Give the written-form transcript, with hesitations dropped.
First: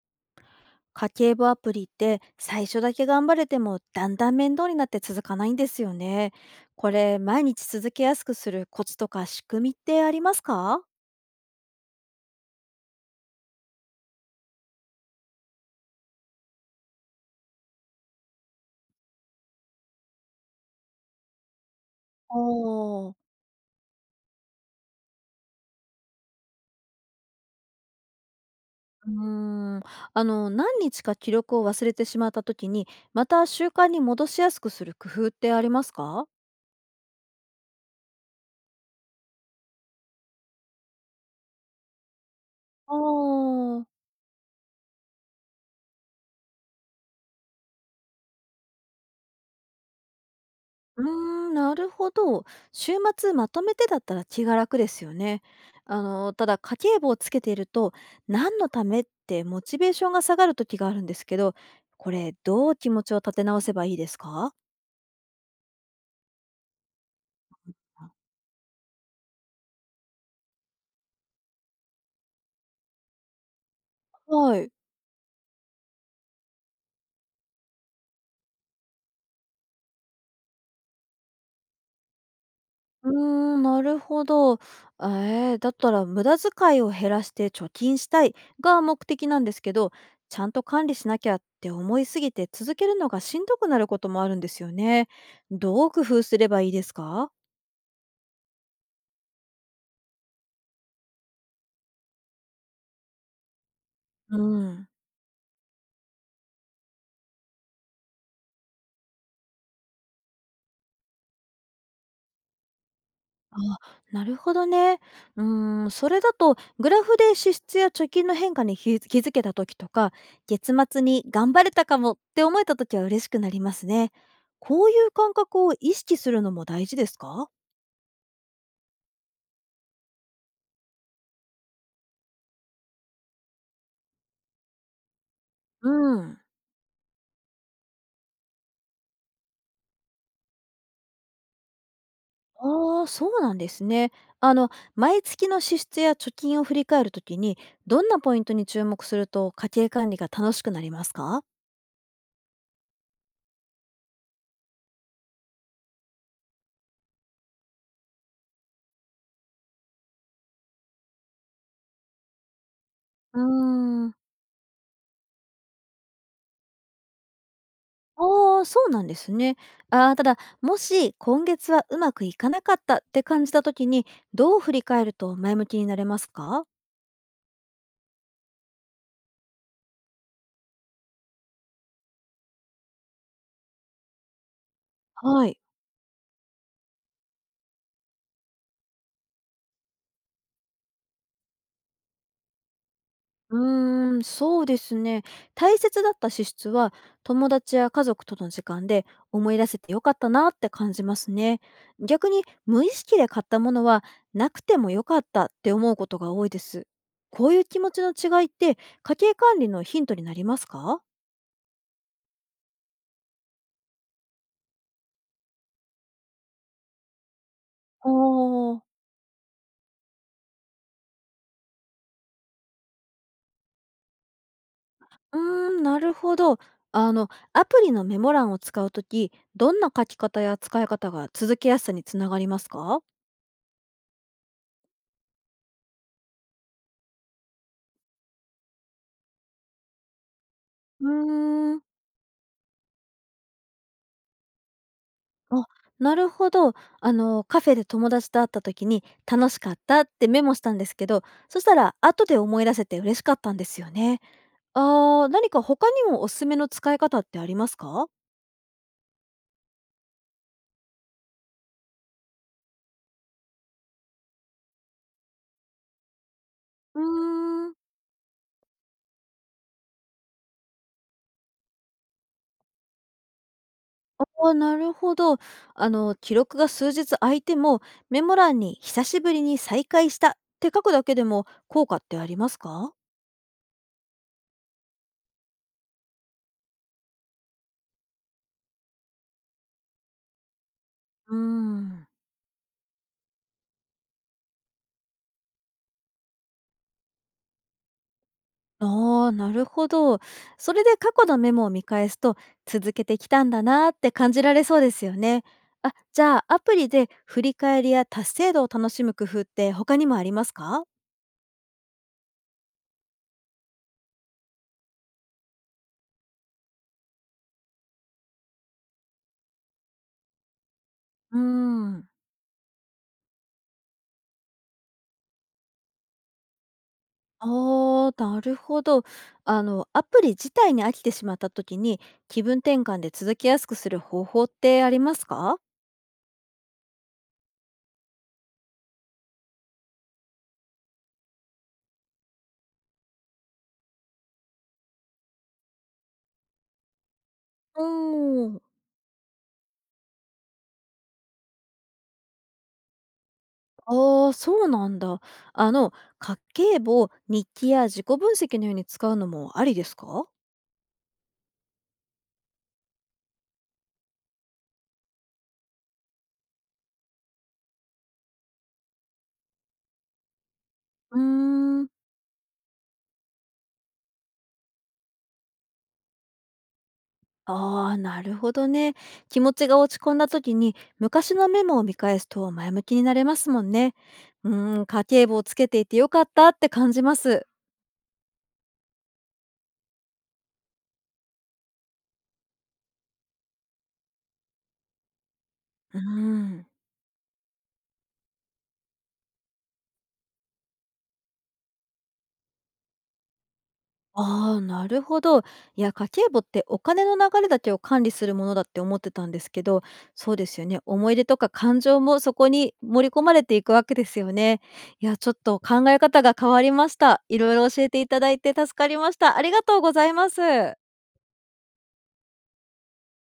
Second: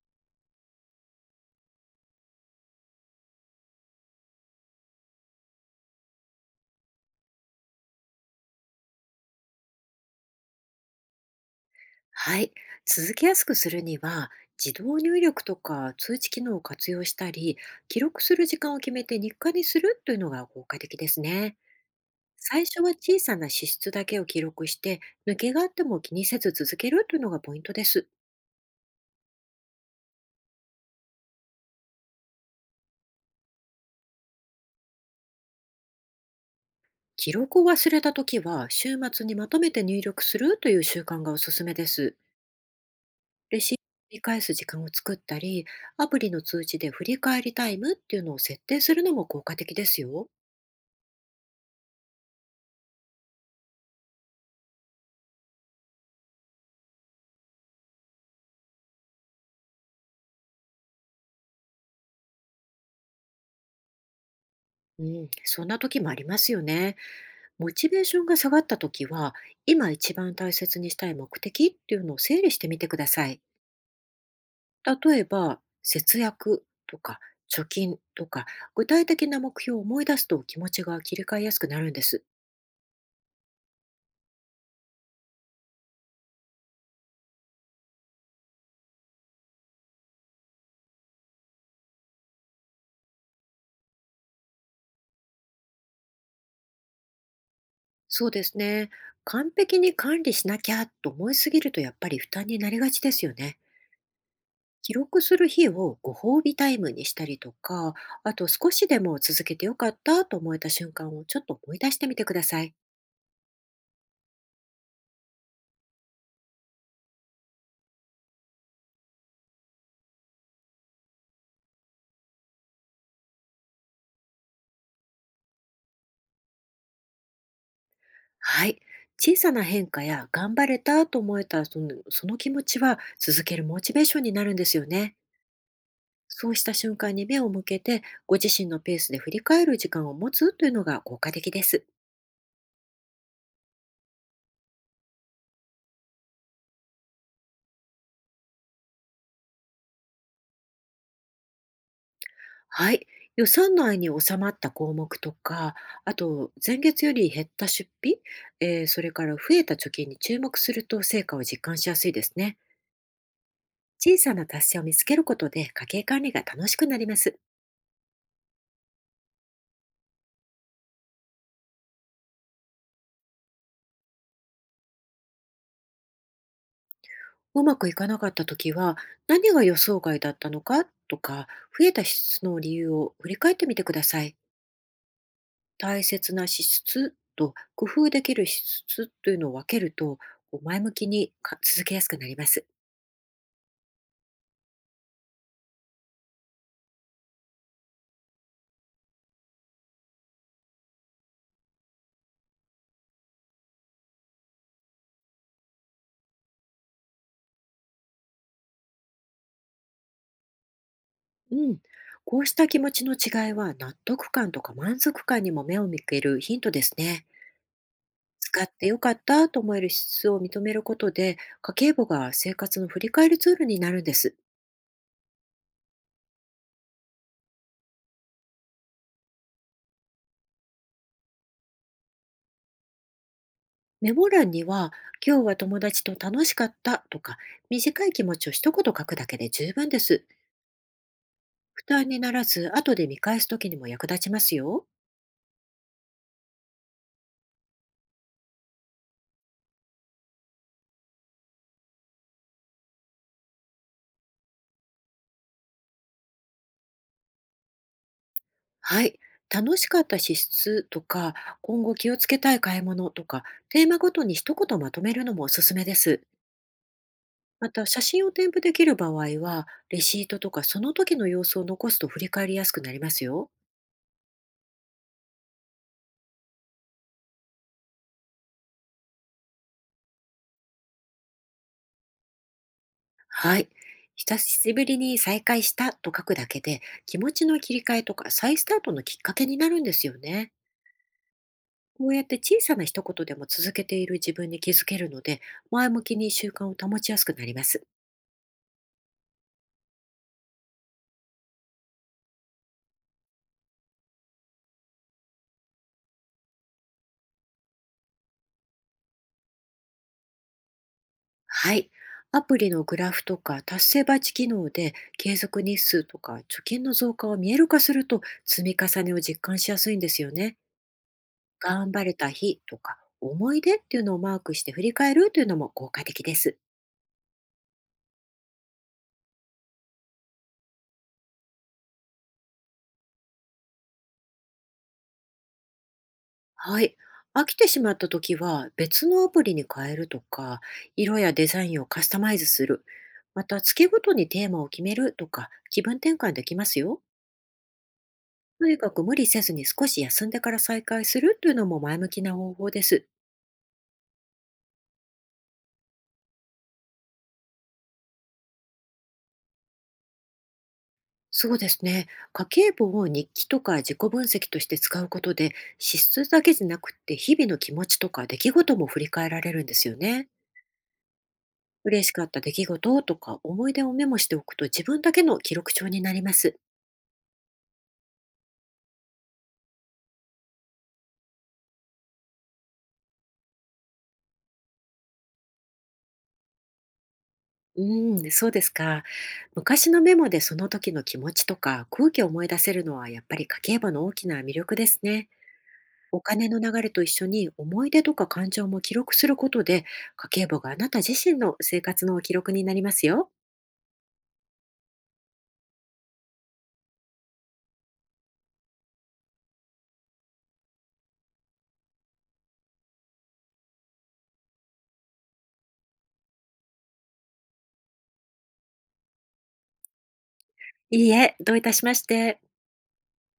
家計簿アプリって最初だけ頑張れてもだんだん面倒になって続かないんですよね。これ毎日続けやすくするコツとか仕組みってありますか？はい。続けやすくするには、自動入力とか通知機能を活用したり、記録する時間を決めて日課にするというのが効果的ですね。お最初はー。小さな支出だけを記録して、抜けがあっても気にせず続けるというのがポイントです。うーんあの、何日か記録を忘れてしまった時にまた習慣に戻しやすくする工夫ってありますか？記録を忘れたときは、週末にまとめて入力するという習慣がおすすめです。おレシートー。を繰り返す時間を作ったり、アプリの通知で振り返りタイムっていうのを設定するのも効果的ですよ。うーん、なるほど。週末まとめてだったら気が楽ですよね。あの、ただ家計簿をつけていると、何のためってモチベーションが下がる時があるんですけど、これどう気持ちを立て直せばいいですか？うん、そんな時もありますよね。モチベーションが下がった時は、今一番大切にしたい目的っていうのを整理してみてください。はい。例えば、節約とか貯金とか、具体的な目標を思い出すと気持ちが切り替えやすくなるんです。うーん、なるほど。だったら無駄遣いを減らして貯金したいが目的なんですけど、ちゃんと管理しなきゃって思いすぎて続けるのがしんどくなることもあるんですよね。どう工夫すればいいですか？そうですね。完璧に管理しなきゃと思いすぎるとやっぱり負担になりがちですよね。うん。記録する日をご褒美タイムにしたりとか、あと少しでも続けてよかったと思えた瞬間をちょっと思い出してみてください。あ、なるほどね。うーん、それだとグラフで支出や貯金の変化に気づけた時とか、月末に頑張れたかもって思えた時は嬉しくなりますね。こういう感覚を意識するのも大事ですか？はい。小さな変化や頑張れたと思えたその気持ちは続けるモチベーションになるんですよね。うん。そうした瞬間に目を向けて、ご自身のペースで振り返る時間を持つというのが効果的です。ああ、そうなんですね。あの、毎月の支出や貯金を振り返るときに、どんなポイントに注目すると家計管理が楽しくなりますか？はい。予算内に収まった項目とか、あと前月より減った出費、それから増えた貯金に注目すると成果を実感しやすいですね。うーん。小さな達成を見つけることで家計管理が楽しくなります。ああ、そうなんですね。ああ、ただ、もし今月はうまくいかなかったって感じた時に、どう振り返ると前向きになれますか？うまくいかなかった時は、何が予想外だったのかとか、増えた支出の理由を振り返ってみてください。はい。大切な支出と工夫できる支出というのを分けると、こう前向きにか続けやすくなります。うーん、そうですね。大切だった支出は、友達や家族との時間で思い出せてよかったなって感じますね。逆に、無意識で買ったものは、なくてもよかったって思うことが多いです。こういう気持ちの違いって、家計管理のヒントになりますか？うん、こうした気持ちの違いは納得感とか満足感にも目を向けるヒントですね。あ使っあー。てよかったと思える質を認めることで、家計簿が生活の振り返りツールになるんです。うーん、なるほど。あの、アプリのメモ欄を使うとき、どんな書き方や使い方が続けやすさにつながりますか？メモ欄には、今日は友達と楽しかったとか、短い気持ちを一言書くだけで十分です。うーん。負担にならず、後で見返す時にも役立ちますよ。あ、なるほど。あの、カフェで友達と会ったときに、楽しかったってメモしたんですけど、そしたら、後で思い出せて嬉しかったんですよね。あー、何か他にもおすすめの使い方ってありますか？はい。楽しかった支出とか、今後気をつけたい買い物とか、テーマごとに一言まとめるのもおすすめです。うーまん。た、写真を添付できる場合は、レシートとかその時の様子を残すと振り返りやすくなりますよ。ああ、なるほど。あの、記録が数日空いても、メモ欄に久しぶりに再開したって書くだけでも効果ってありますか？はい。久しぶりに再会したと書くだけで、気持ちの切り替えとか再スタートのきっかけになるんですよね。うーん。こうやって小さな一言でも続けている自分に気づけるので、前向きに習慣を保ちやすくなります。ああ、なるほど。それで過去のメモを見返すと、続けてきたんだなーって感じられそうですよね。あ、じゃあアプリで振り返りや達成度を楽しむ工夫って他にもありますか？はい。アプリのグラフとか達成バッジ機能で継続日数とか貯金の増加を見える化すると、積み重ねを実感しやすいんですよね。うー頑張ん。れた日とか思い出っていうのをマークして振り返るというのも効果的です。ああ、なるほど。あの、アプリ自体に飽きてしまった時に、気分転換で続きやすくする方法ってありますか？はい。飽きてしまった時は、別のアプリに変えるとか、色やデザインをカスタマイズする。また、月ごとにテーマを決めるとか気分転換できますよ。うーん。とにかく無理せずに少し休んでから再開するというのも前向きな方法です。ああ、そうなんだ。あの、家計簿、日記や自己分析のように使うのもありですか？そうですね。家計簿を日記とか自己分析として使うことで、支出だけじゃなくって日々の気持ちとか出来事も振り返られるんですよね。うーん。嬉しかった出来事とか思い出をメモしておくと、自分だけの記録帳になります。ああ、なるほどね。気持ちが落ち込んだ時に、昔のメモを見返すと前向きになれますもんね。うーん、家計簿をつけていてよかったって感じます。うーん、そうですか。昔のメモでその時の気持ちとか空気を思い出せるのは、やっぱり家計簿の大きな魅力ですね。うーお金のん。流れと一緒に思い出とか感情も記録することで、家計簿があなた自身の生活の記録になりますよ。ああ、なるほど。いや、家計簿ってお金の流れだけを管理するものだって思ってたんですけど、そうですよね。思い出とか感情もそこに盛り込まれていくわけですよね。いや、ちょっと考え方が変わりました。いろいろ教えていただいて助かりました。ありがとうございます。いいえ、どういたしまして。